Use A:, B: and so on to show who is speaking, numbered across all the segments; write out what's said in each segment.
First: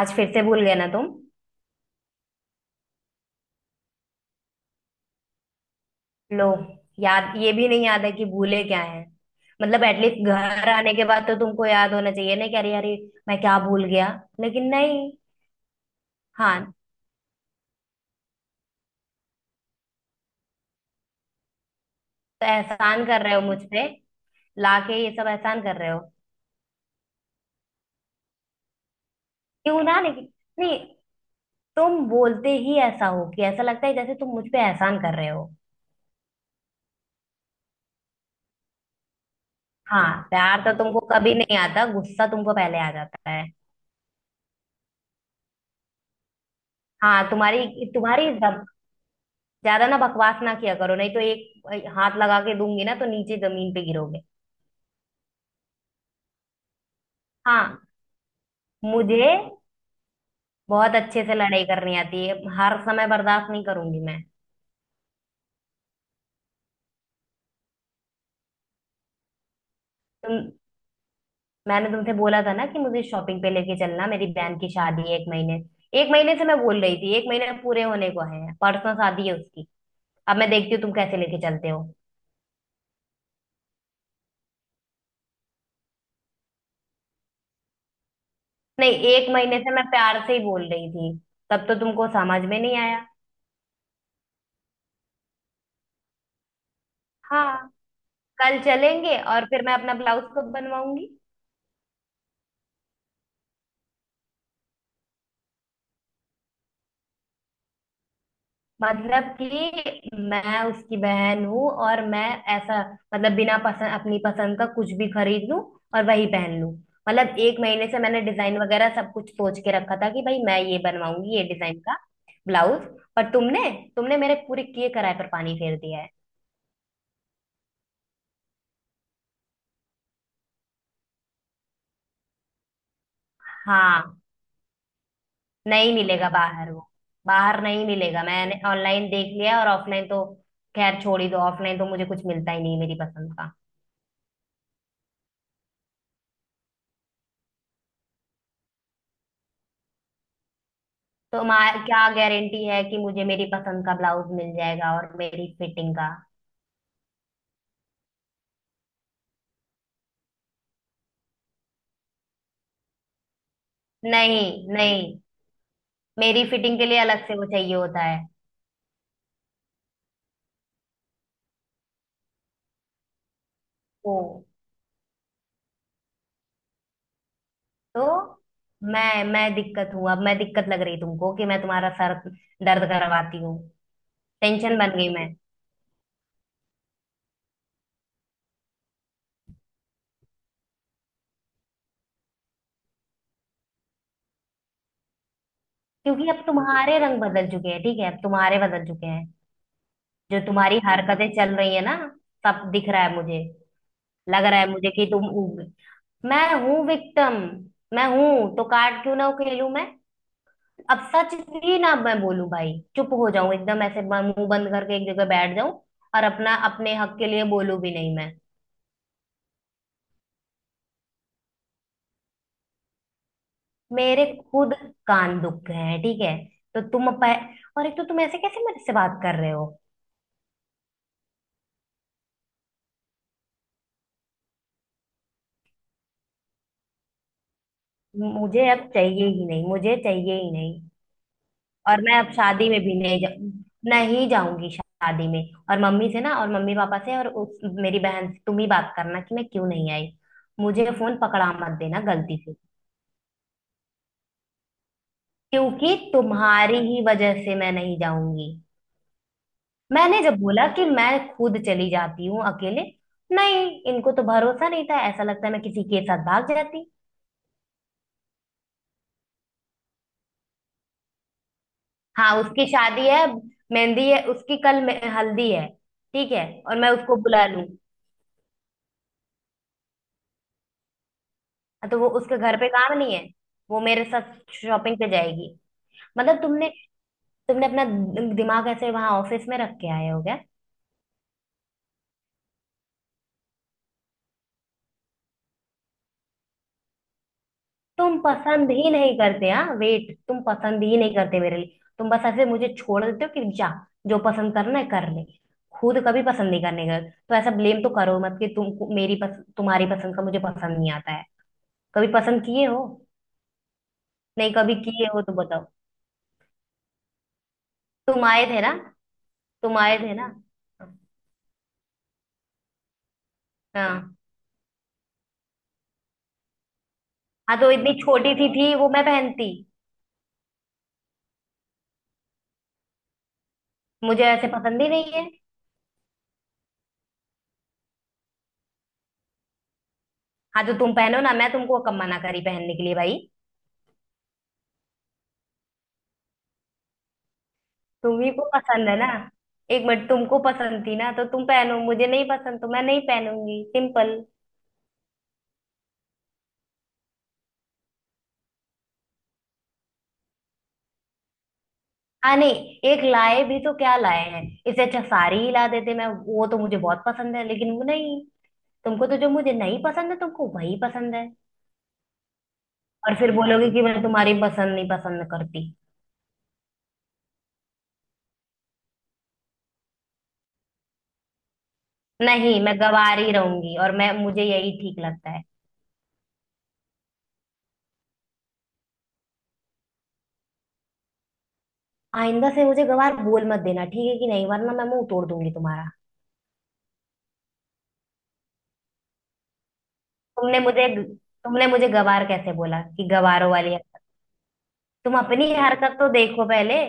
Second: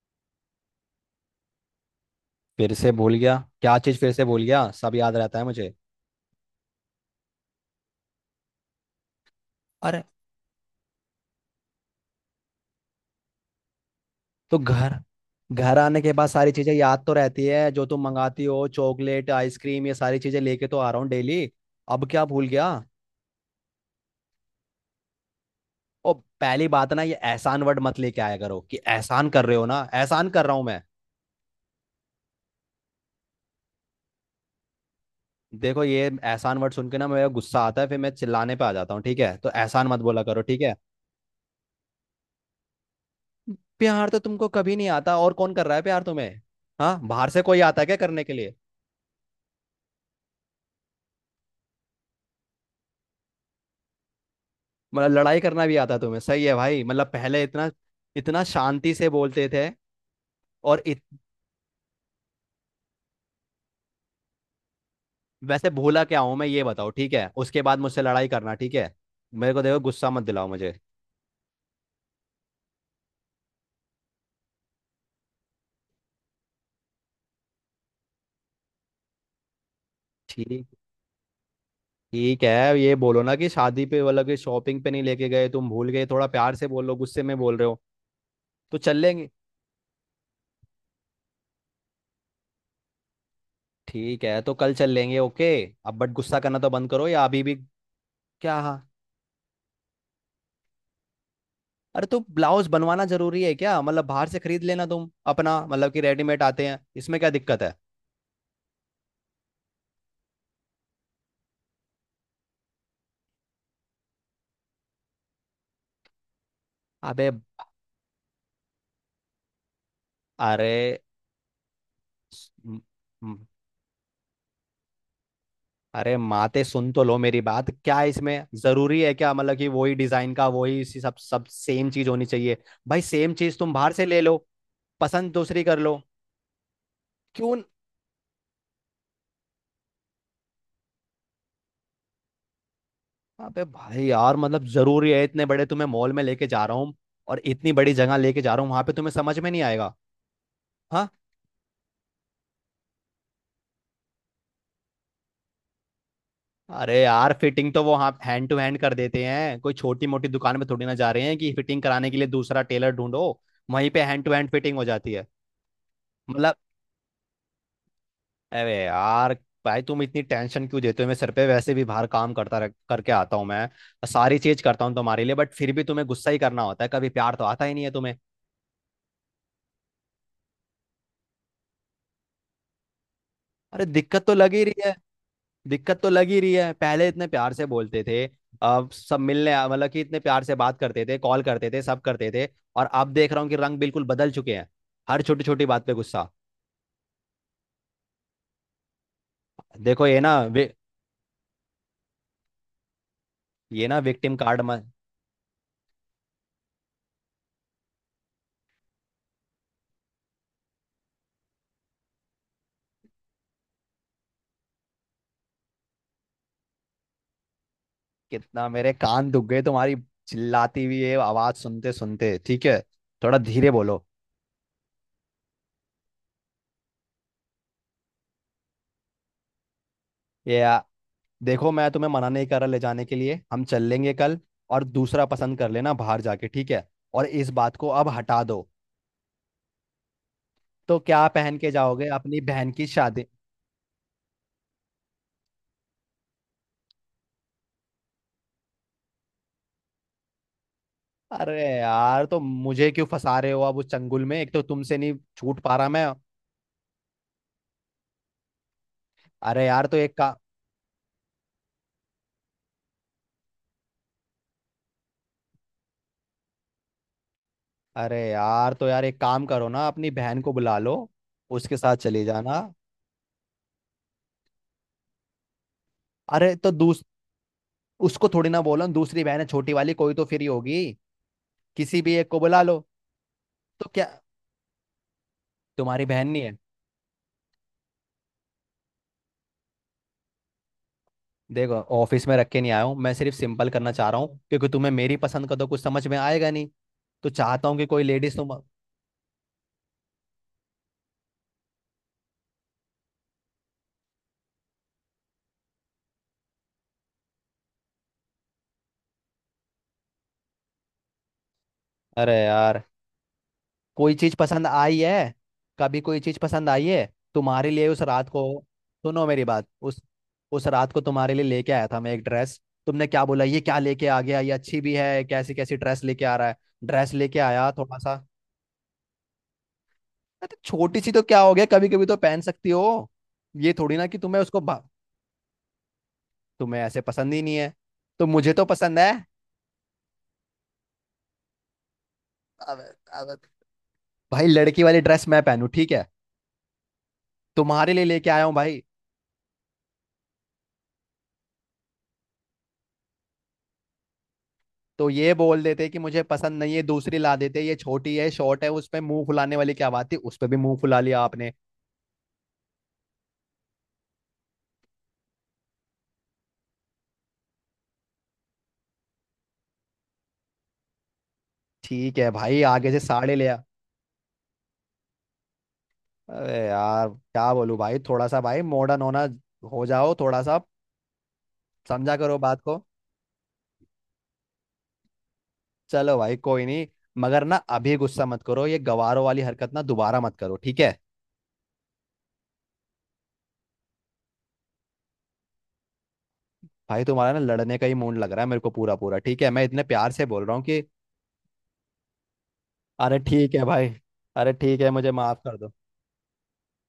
A: आज फिर से भूल गए ना तुम।
B: फिर से भूल गया? क्या चीज फिर से भूल गया? सब याद रहता है मुझे।
A: लो। याद ये भी नहीं, याद है कि भूले क्या है। मतलब
B: अरे।
A: एटलीस्ट घर आने के बाद तो तुमको याद होना चाहिए ना कि अरे अरे मैं क्या भूल गया।
B: तो
A: लेकिन
B: घर
A: नहीं।
B: घर आने के बाद सारी चीजें
A: हाँ,
B: याद तो रहती है, जो तुम मंगाती हो, चॉकलेट आइसक्रीम, ये सारी चीजें लेके तो आ रहा हूँ डेली। अब क्या
A: तो
B: भूल गया?
A: एहसान कर रहे हो मुझ पे? लाके ये सब एहसान कर रहे हो?
B: ओ, पहली बात ना, ये एहसान वर्ड मत लेके आया करो कि एहसान कर रहे हो, ना
A: क्यों ना?
B: एहसान
A: लेकिन
B: कर रहा हूँ
A: नहीं,
B: मैं।
A: तुम बोलते ही ऐसा हो कि ऐसा लगता है जैसे तुम मुझ पे एहसान कर रहे हो।
B: देखो, ये एहसान वर्ड सुन के ना मेरा गुस्सा आता है, फिर मैं चिल्लाने पे आ जाता हूँ, ठीक है? तो एहसान मत बोला
A: हाँ,
B: करो, ठीक
A: प्यार तो
B: है?
A: तुमको कभी नहीं आता, गुस्सा तुमको पहले आ जाता है।
B: प्यार तो तुमको कभी नहीं आता, और कौन कर रहा है प्यार तुम्हें? हाँ,
A: हाँ,
B: बाहर से कोई
A: तुम्हारी
B: आता है क्या करने
A: तुम्हारी
B: के लिए?
A: ज्यादा ना बकवास ना किया करो, नहीं तो एक हाथ लगा के दूंगी ना तो नीचे जमीन पे गिरोगे।
B: मतलब लड़ाई करना भी आता तुम्हें, सही है भाई। मतलब पहले इतना
A: हाँ,
B: इतना शांति से
A: मुझे
B: बोलते थे। और
A: बहुत
B: इत,
A: अच्छे से लड़ाई करनी आती है। हर समय बर्दाश्त नहीं करूंगी मैं।
B: वैसे भूला क्या हूं मैं ये बताओ, ठीक है? उसके बाद मुझसे लड़ाई करना, ठीक है? मेरे को देखो, गुस्सा मत दिलाओ
A: तुम,
B: मुझे।
A: मैंने तुमसे बोला था ना कि मुझे शॉपिंग पे लेके चलना, मेरी बहन की शादी है। एक महीने, एक महीने से मैं बोल रही थी, एक महीने पूरे होने को है, परसों शादी है उसकी। अब मैं
B: ठीक
A: देखती हूँ तुम कैसे लेके चलते हो।
B: ठीक है, ये बोलो ना कि शादी पे मतलब कि शॉपिंग पे नहीं लेके गए, तुम भूल गए, थोड़ा प्यार से बोल लो, गुस्से में बोल रहे हो, तो
A: नहीं,
B: चल लेंगे।
A: एक महीने से मैं प्यार से ही बोल रही थी, तब तो तुमको समझ में नहीं आया।
B: ठीक है, तो कल चल लेंगे, ओके। अब बट गुस्सा करना तो बंद करो या अभी भी?
A: हाँ, कल
B: क्या? हाँ?
A: चलेंगे और फिर मैं अपना ब्लाउज कब बनवाऊंगी?
B: अरे, तो ब्लाउज बनवाना जरूरी है क्या? मतलब बाहर से खरीद लेना तुम अपना, मतलब कि रेडीमेड आते हैं, इसमें क्या दिक्कत है?
A: मतलब कि मैं उसकी बहन हूँ, और मैं ऐसा, मतलब बिना पसंद, अपनी पसंद का कुछ भी खरीद लूँ और वही पहन लूँ?
B: अबे,
A: मतलब एक महीने से मैंने डिजाइन वगैरह सब कुछ सोच के रखा था कि भाई मैं
B: अरे,
A: ये बनवाऊंगी, ये डिजाइन का
B: स- म-
A: ब्लाउज। पर
B: म-
A: तुमने तुमने मेरे पूरे किए कराए पर पानी फेर दिया है।
B: अरे माते सुन तो लो मेरी बात, क्या इसमें जरूरी है, क्या मतलब कि वही डिजाइन का, वही इसी सब सब सेम चीज होनी चाहिए? भाई सेम चीज तुम बाहर
A: हाँ,
B: से ले लो, पसंद दूसरी कर
A: नहीं
B: लो।
A: मिलेगा बाहर वो।
B: क्यों
A: बाहर
B: न-
A: नहीं मिलेगा, मैंने ऑनलाइन देख लिया, और ऑफलाइन तो खैर छोड़ ही दो, ऑफलाइन तो मुझे कुछ मिलता ही नहीं मेरी पसंद का।
B: अबे भाई यार, मतलब जरूरी है? इतने बड़े तुम्हें मॉल में लेके जा रहा हूँ, और इतनी बड़ी जगह लेके जा रहा हूँ, वहां पे तुम्हें समझ में नहीं आएगा? हाँ।
A: तो हमारा क्या गारंटी है कि मुझे मेरी पसंद का ब्लाउज मिल जाएगा और मेरी फिटिंग का?
B: अरे यार, फिटिंग तो वो, हाँ, हैंड टू हैंड कर देते हैं, कोई छोटी मोटी दुकान में थोड़ी ना जा रहे हैं कि फिटिंग कराने के लिए दूसरा टेलर ढूंढो, वहीं पे हैंड टू हैंड
A: नहीं।
B: फिटिंग हो जाती
A: नहीं,
B: है।
A: मेरी
B: मतलब,
A: फिटिंग के लिए अलग से वो चाहिए होता है।
B: अरे यार, भाई तुम इतनी टेंशन क्यों देते हो? मैं सर पे वैसे भी बाहर काम करके आता हूँ मैं, सारी
A: ओ,
B: चीज करता हूँ तुम्हारे लिए, बट फिर भी तुम्हें गुस्सा ही करना होता है, कभी प्यार तो आता ही नहीं है
A: तो
B: तुम्हें।
A: मैं दिक्कत हूं? अब मैं दिक्कत लग रही तुमको, कि मैं तुम्हारा सर दर्द करवाती हूँ?
B: अरे दिक्कत तो लग ही
A: टेंशन
B: रही है।
A: बन गई मैं?
B: दिक्कत तो लग ही रही है, पहले इतने प्यार से बोलते थे। अब सब मतलब कि इतने प्यार से बात करते थे, कॉल करते थे, सब करते थे, और अब देख रहा हूँ कि रंग बिल्कुल बदल चुके हैं, हर छोटी छोटी बात पे
A: क्योंकि
B: गुस्सा।
A: अब तुम्हारे रंग बदल चुके हैं, ठीक है, अब तुम्हारे बदल चुके हैं।
B: देखो ये ना
A: जो तुम्हारी हरकतें चल रही है ना, सब दिख रहा है मुझे।
B: ये ना विक्टिम
A: लग रहा
B: कार्ड।
A: है मुझे कि मैं हूं विक्टिम। मैं हूं तो कार्ड क्यों ना खेलूं मैं? अब सच भी ना मैं बोलूं भाई, चुप हो जाऊं एकदम, ऐसे मुंह बंद करके एक जगह बैठ जाऊं, और अपना अपने हक के लिए बोलूं भी नहीं मैं?
B: कितना मेरे कान दुख गए तुम्हारी चिल्लाती हुई ये आवाज सुनते सुनते, ठीक है? थोड़ा धीरे बोलो।
A: मेरे खुद कान दुख हैं, ठीक है? तो तुम अप, और एक तो तुम ऐसे कैसे मेरे से बात कर रहे हो?
B: ये आ, देखो मैं तुम्हें मना नहीं कर रहा ले जाने के लिए, हम चल लेंगे कल, और दूसरा पसंद कर लेना बाहर जाके, ठीक है? और इस बात को अब हटा दो।
A: मुझे अब चाहिए ही नहीं, मुझे चाहिए ही नहीं।
B: तो क्या पहन के
A: और
B: जाओगे
A: मैं अब
B: अपनी
A: शादी
B: बहन
A: में
B: की
A: भी नहीं
B: शादी?
A: जा, नहीं जाऊंगी शादी में। और मम्मी से ना, और मम्मी पापा से और उस मेरी बहन से तुम ही बात करना कि मैं क्यों नहीं आई। मुझे फोन पकड़ा
B: अरे
A: मत देना
B: यार, तो
A: गलती से।
B: मुझे क्यों फंसा रहे हो अब उस चंगुल में, एक तो तुमसे नहीं छूट पा रहा
A: क्योंकि
B: मैं।
A: तुम्हारी ही वजह से मैं नहीं जाऊंगी।
B: अरे यार तो एक
A: मैंने
B: का
A: जब बोला कि मैं खुद चली जाती हूँ अकेले, नहीं, इनको तो भरोसा नहीं था, ऐसा लगता है मैं किसी के साथ भाग जाती।
B: अरे यार, तो यार एक काम करो ना, अपनी बहन को बुला लो, उसके साथ चले
A: हाँ
B: जाना।
A: उसकी शादी है, मेहंदी है उसकी कल, हल्दी है। ठीक है,
B: अरे तो
A: और मैं
B: दूस
A: उसको बुला लूँ? हाँ।
B: उसको थोड़ी ना बोलो, दूसरी बहन है छोटी वाली, कोई तो फ्री होगी,
A: तो
B: किसी
A: वो
B: भी एक
A: उसके
B: को
A: घर
B: बुला
A: पे
B: लो।
A: काम नहीं है? वो
B: तो
A: मेरे
B: क्या
A: साथ शॉपिंग पे जाएगी।
B: तुम्हारी बहन
A: मतलब
B: नहीं है?
A: तुमने तुमने अपना दिमाग ऐसे वहां ऑफिस में रख के आए हो?
B: देखो, ऑफिस में रख के नहीं आया हूँ मैं, सिर्फ सिंपल करना चाह रहा हूँ क्योंकि तुम्हें मेरी पसंद का तो कुछ समझ में आएगा नहीं, तो चाहता हूँ कि कोई
A: तुम
B: लेडीज तुम।
A: पसंद ही नहीं करते, हाँ वेट, तुम पसंद ही नहीं करते मेरे लिए। तुम बस ऐसे मुझे छोड़ देते हो कि जा, जो पसंद करना है कर ले। खुद कभी पसंद नहीं करने का, तो ऐसा ब्लेम तो करो मत कि तुम मेरी पस, तुम्हारी पसंद का मुझे पसंद नहीं आता है। कभी
B: अरे
A: पसंद किए हो?
B: यार, कोई चीज
A: नहीं,
B: पसंद
A: कभी
B: आई
A: किए हो
B: है?
A: तो बताओ।
B: कभी कोई चीज पसंद आई है तुम्हारे लिए? उस
A: तुम
B: रात को,
A: आए थे ना,
B: सुनो मेरी बात
A: तुम आए थे ना।
B: उस रात को तुम्हारे लिए लेके आया था मैं एक ड्रेस, तुमने क्या बोला? ये क्या लेके
A: हाँ,
B: आ गया, ये अच्छी भी है, कैसी कैसी ड्रेस लेके आ रहा है? ड्रेस लेके
A: हाँ
B: आया
A: तो इतनी
B: थोड़ा सा।
A: छोटी सी थी वो, मैं पहनती?
B: अरे छोटी सी तो क्या हो गया? कभी कभी तो पहन सकती हो। ये थोड़ी ना कि
A: मुझे
B: तुम्हें
A: ऐसे पसंद ही नहीं है।
B: तुम्हें ऐसे पसंद ही नहीं है? तो मुझे तो पसंद है।
A: हाँ तो तुम पहनो ना, मैं तुमको कम मना करी पहनने
B: अब
A: के लिए भाई?
B: अब भाई लड़की वाली ड्रेस मैं पहनू, ठीक है? तुम्हारे लिए लेके
A: तुम्ही
B: आया
A: को
B: हूँ भाई।
A: पसंद है ना, एक मिनट, तुमको पसंद थी ना तो तुम पहनो, मुझे नहीं पसंद तो मैं नहीं पहनूंगी, सिंपल।
B: तो ये बोल देते कि मुझे पसंद नहीं है, दूसरी ला देते, ये छोटी है, शॉर्ट है, उस पे मुंह फुलाने वाली क्या बात थी? उस पे भी मुंह फुला लिया आपने।
A: हाँ नहीं, एक लाए भी तो क्या लाए हैं, इससे अच्छा साड़ी ही ला देते, मैं वो तो मुझे बहुत पसंद है, लेकिन वो नहीं। तुमको तो जो मुझे नहीं पसंद है, तुमको वही पसंद है।
B: ठीक है भाई, आगे से
A: और फिर
B: साड़े ले आ।
A: बोलोगे कि मैं तुम्हारी पसंद नहीं पसंद करती।
B: अरे यार क्या बोलूं भाई, थोड़ा सा भाई मॉडर्न होना, हो जाओ थोड़ा सा, समझा करो बात
A: नहीं मैं
B: को।
A: गवार ही रहूंगी, और मैं, मुझे यही ठीक लगता है।
B: चलो भाई, कोई नहीं, मगर ना अभी गुस्सा मत करो, ये गवारों वाली हरकत ना दोबारा मत करो, ठीक है?
A: आइंदा से मुझे गवार बोल मत देना, ठीक है कि नहीं, वरना मैं मुंह तोड़ दूंगी तुम्हारा।
B: भाई तुम्हारा ना लड़ने का ही मूड लग रहा है मेरे को, पूरा पूरा, ठीक है? मैं इतने प्यार से बोल रहा
A: तुमने
B: हूँ कि,
A: मुझे, तुमने मुझे गवार कैसे बोला, कि
B: अरे
A: गवारों
B: ठीक है
A: वाली?
B: भाई, अरे ठीक है, मुझे
A: तुम
B: माफ
A: अपनी
B: कर दो।
A: हरकत तो देखो पहले।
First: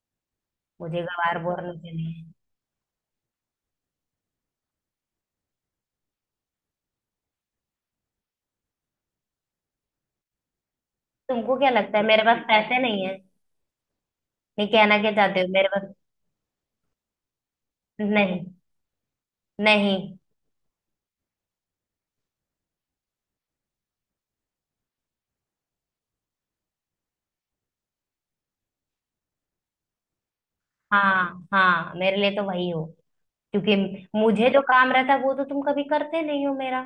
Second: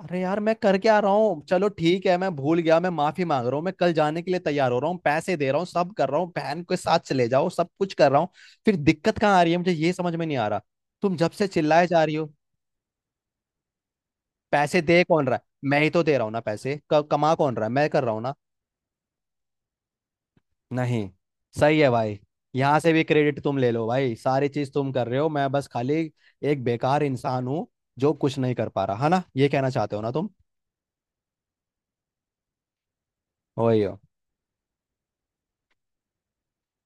B: अरे यार, मैं करके आ
A: मुझे
B: रहा
A: गवार
B: हूँ, चलो
A: बोलने के
B: ठीक है,
A: लिए!
B: मैं भूल गया, मैं माफी मांग रहा हूँ, मैं कल जाने के लिए तैयार हो रहा हूँ, पैसे दे रहा हूँ, सब कर रहा हूँ, बहन के साथ चले जाओ, सब कुछ कर रहा हूँ। फिर दिक्कत कहाँ आ रही है मुझे, ये समझ में नहीं आ रहा, तुम जब से
A: तुमको क्या
B: चिल्लाए
A: लगता
B: जा
A: है
B: रही
A: मेरे
B: हो।
A: पास पैसे नहीं है? नहीं,
B: पैसे
A: कहना
B: दे
A: क्या
B: कौन रहा
A: चाहते हो?
B: है?
A: मेरे
B: मैं ही
A: पास
B: तो दे रहा हूँ ना पैसे, कमा कौन रहा है? मैं कर रहा हूँ ना।
A: नहीं? नहीं।
B: नहीं, सही है भाई, यहाँ से भी क्रेडिट तुम ले लो भाई, सारी चीज तुम कर रहे हो, मैं बस खाली एक बेकार इंसान हूँ, जो कुछ नहीं कर पा रहा है ना, ये कहना चाहते हो ना तुम?
A: हाँ हाँ, मेरे लिए तो वही हो। क्योंकि
B: वही हो।
A: मुझे जो काम रहता है वो तो तुम कभी करते नहीं हो मेरा।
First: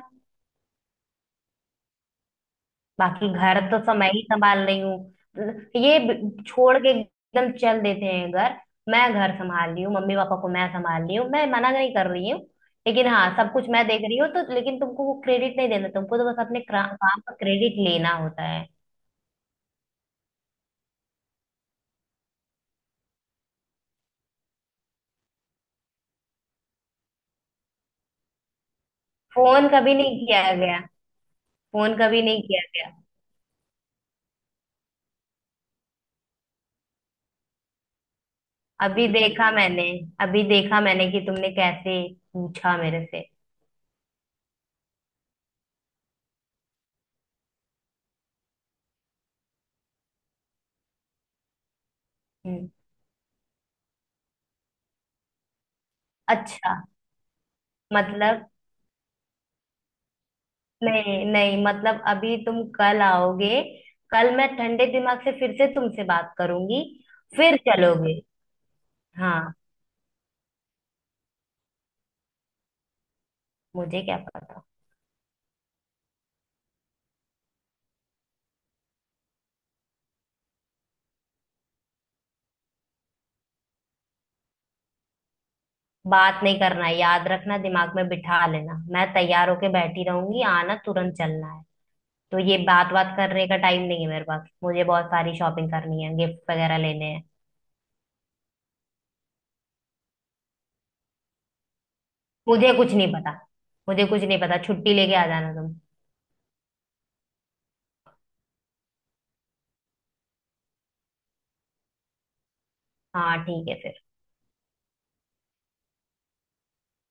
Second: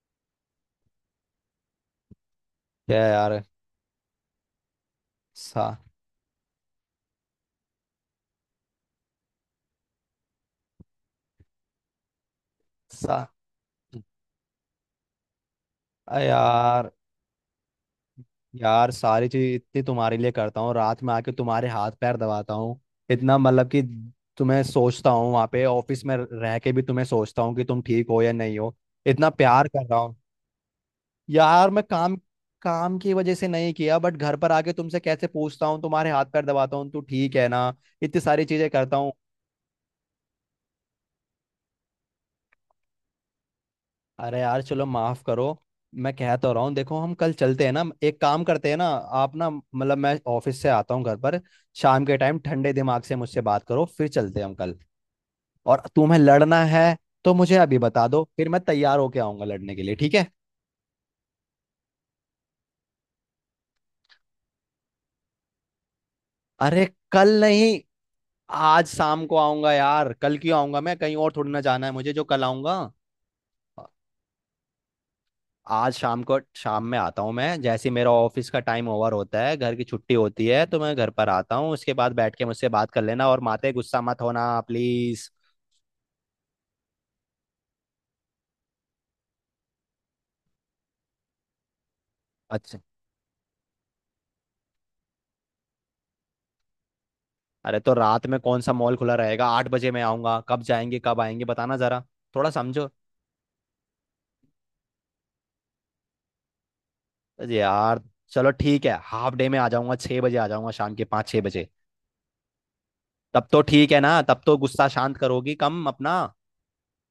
B: क्या
A: बाकी
B: यार।
A: घर तो सब मैं ही संभाल रही हूँ।
B: सा
A: ये छोड़ के एकदम चल देते हैं घर। मैं घर संभाल रही हूँ, मम्मी पापा को मैं संभाल रही हूँ। मैं मना नहीं कर रही हूँ, लेकिन
B: सा
A: हाँ सब कुछ मैं देख रही हूँ तो। लेकिन तुमको वो क्रेडिट नहीं देना, तुमको
B: अ
A: तो बस अपने
B: यार
A: काम का क्रेडिट लेना होता है।
B: यार सारी चीज इतनी तुम्हारे लिए करता हूँ, रात में आके तुम्हारे हाथ पैर दबाता हूँ, इतना मतलब कि तुम्हें सोचता हूँ, वहां पे ऑफिस में रह के भी तुम्हें सोचता हूँ कि तुम ठीक हो या नहीं हो, इतना प्यार
A: फोन
B: कर
A: कभी
B: रहा हूँ।
A: नहीं किया गया,
B: यार मैं
A: फोन
B: काम
A: कभी नहीं किया गया।
B: काम की वजह से नहीं किया, बट घर पर आके तुमसे कैसे पूछता हूँ, तुम्हारे हाथ पैर दबाता हूँ, तू ठीक है ना, इतनी सारी चीजें करता
A: अभी
B: हूँ।
A: देखा मैंने, अभी देखा मैंने कि तुमने कैसे पूछा मेरे से।
B: अरे यार चलो माफ करो, मैं कह तो रहा हूँ, देखो हम कल चलते हैं ना, एक काम करते हैं ना, आप ना मतलब मैं ऑफिस से आता हूँ घर पर शाम के टाइम,
A: हम्म,
B: ठंडे दिमाग से मुझसे बात करो, फिर चलते हैं हम कल। और तुम्हें लड़ना
A: अच्छा।
B: है तो मुझे अभी बता दो, फिर
A: मतलब,
B: मैं तैयार होके आऊंगा लड़ने के लिए, ठीक है?
A: नहीं नहीं, मतलब अभी तुम कल आओगे, कल मैं ठंडे दिमाग से फिर से तुमसे बात करूंगी,
B: अरे कल
A: फिर
B: नहीं,
A: चलोगे?
B: आज शाम को
A: हाँ,
B: आऊंगा यार, कल क्यों आऊंगा, मैं कहीं और थोड़ी ना जाना है मुझे जो कल आऊंगा?
A: मुझे क्या पता।
B: आज शाम को, शाम में आता हूँ मैं, जैसे ही मेरा ऑफिस का टाइम ओवर होता है, घर की छुट्टी होती है, तो मैं घर पर आता हूँ, उसके बाद बैठ के मुझसे बात कर लेना, और माते गुस्सा मत होना प्लीज।
A: बात नहीं करना है, याद रखना, दिमाग में बिठा लेना, मैं तैयार होके बैठी रहूंगी, आना तुरंत, चलना है। तो ये
B: अच्छा,
A: बात बात करने का टाइम नहीं है मेरे पास, मुझे बहुत सारी शॉपिंग करनी है, गिफ्ट वगैरह लेने हैं।
B: अरे तो रात में कौन सा मॉल खुला रहेगा? 8 बजे मैं आऊंगा, कब जाएंगे कब आएंगे बताना जरा, थोड़ा
A: मुझे
B: समझो।
A: कुछ नहीं पता, मुझे कुछ नहीं पता, छुट्टी लेके आ जाना तुम।
B: अरे यार चलो ठीक है, हाफ डे में आ जाऊंगा, 6 बजे आ जाऊंगा, शाम के 5-6 बजे।
A: हाँ
B: तब तो
A: ठीक है
B: ठीक है
A: फिर।
B: ना? तब तो गुस्सा शांत करोगी कम अपना?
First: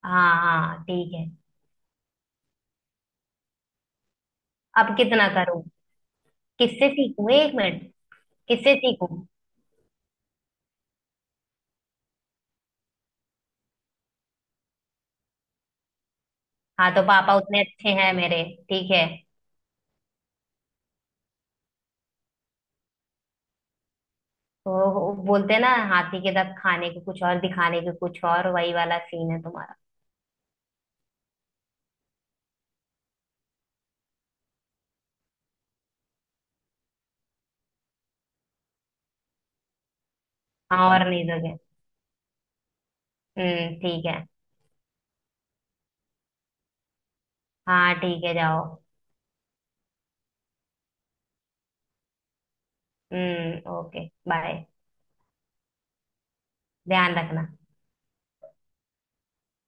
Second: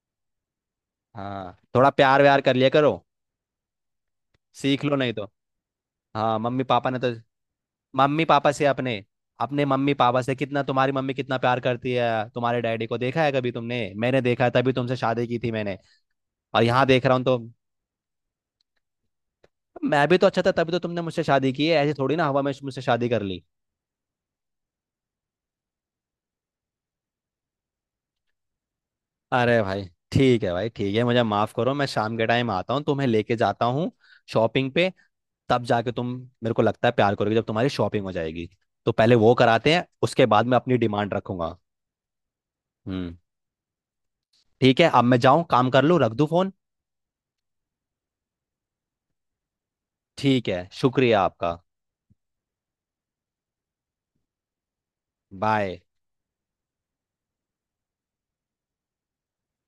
A: हाँ हाँ ठीक है।
B: हाँ थोड़ा प्यार व्यार कर लिया करो, सीख लो
A: अब
B: नहीं तो।
A: कितना करूँ?
B: हाँ, मम्मी
A: किससे
B: पापा ने तो
A: सीखूं, एक मिनट,
B: मम्मी पापा से
A: किससे
B: अपने
A: सीखूं?
B: अपने मम्मी पापा से, कितना तुम्हारी मम्मी कितना प्यार करती है तुम्हारे डैडी को? देखा है कभी तुमने? मैंने देखा है, तभी तुमसे शादी की थी मैंने, और यहाँ
A: हाँ तो
B: देख रहा हूँ
A: पापा
B: तो।
A: उतने अच्छे हैं मेरे, ठीक है?
B: मैं भी तो अच्छा था तभी तो तुमने मुझसे शादी की है, ऐसे थोड़ी ना हवा में मुझसे शादी कर ली?
A: तो वो बोलते हैं ना, हाथी के दांत खाने के कुछ और, दिखाने के कुछ और, वही वाला सीन है
B: अरे
A: तुम्हारा।
B: भाई ठीक है भाई, ठीक है मुझे माफ करो, मैं शाम के टाइम आता हूँ, तुम्हें लेके जाता हूँ शॉपिंग पे, तब जाके तुम, मेरे को लगता है प्यार करोगे जब तुम्हारी शॉपिंग हो जाएगी, तो पहले वो कराते हैं उसके बाद मैं अपनी
A: हाँ और
B: डिमांड
A: नहीं
B: रखूंगा।
A: दोगे।
B: हम्म।
A: हम्म। ठीक है।
B: ठीक है, अब मैं जाऊँ, काम कर लूँ, रख दूँ फोन?
A: हाँ ठीक है जाओ।
B: ठीक है, शुक्रिया आपका।
A: हम्म, ओके बाय।
B: बाय।
A: ध्यान रखना।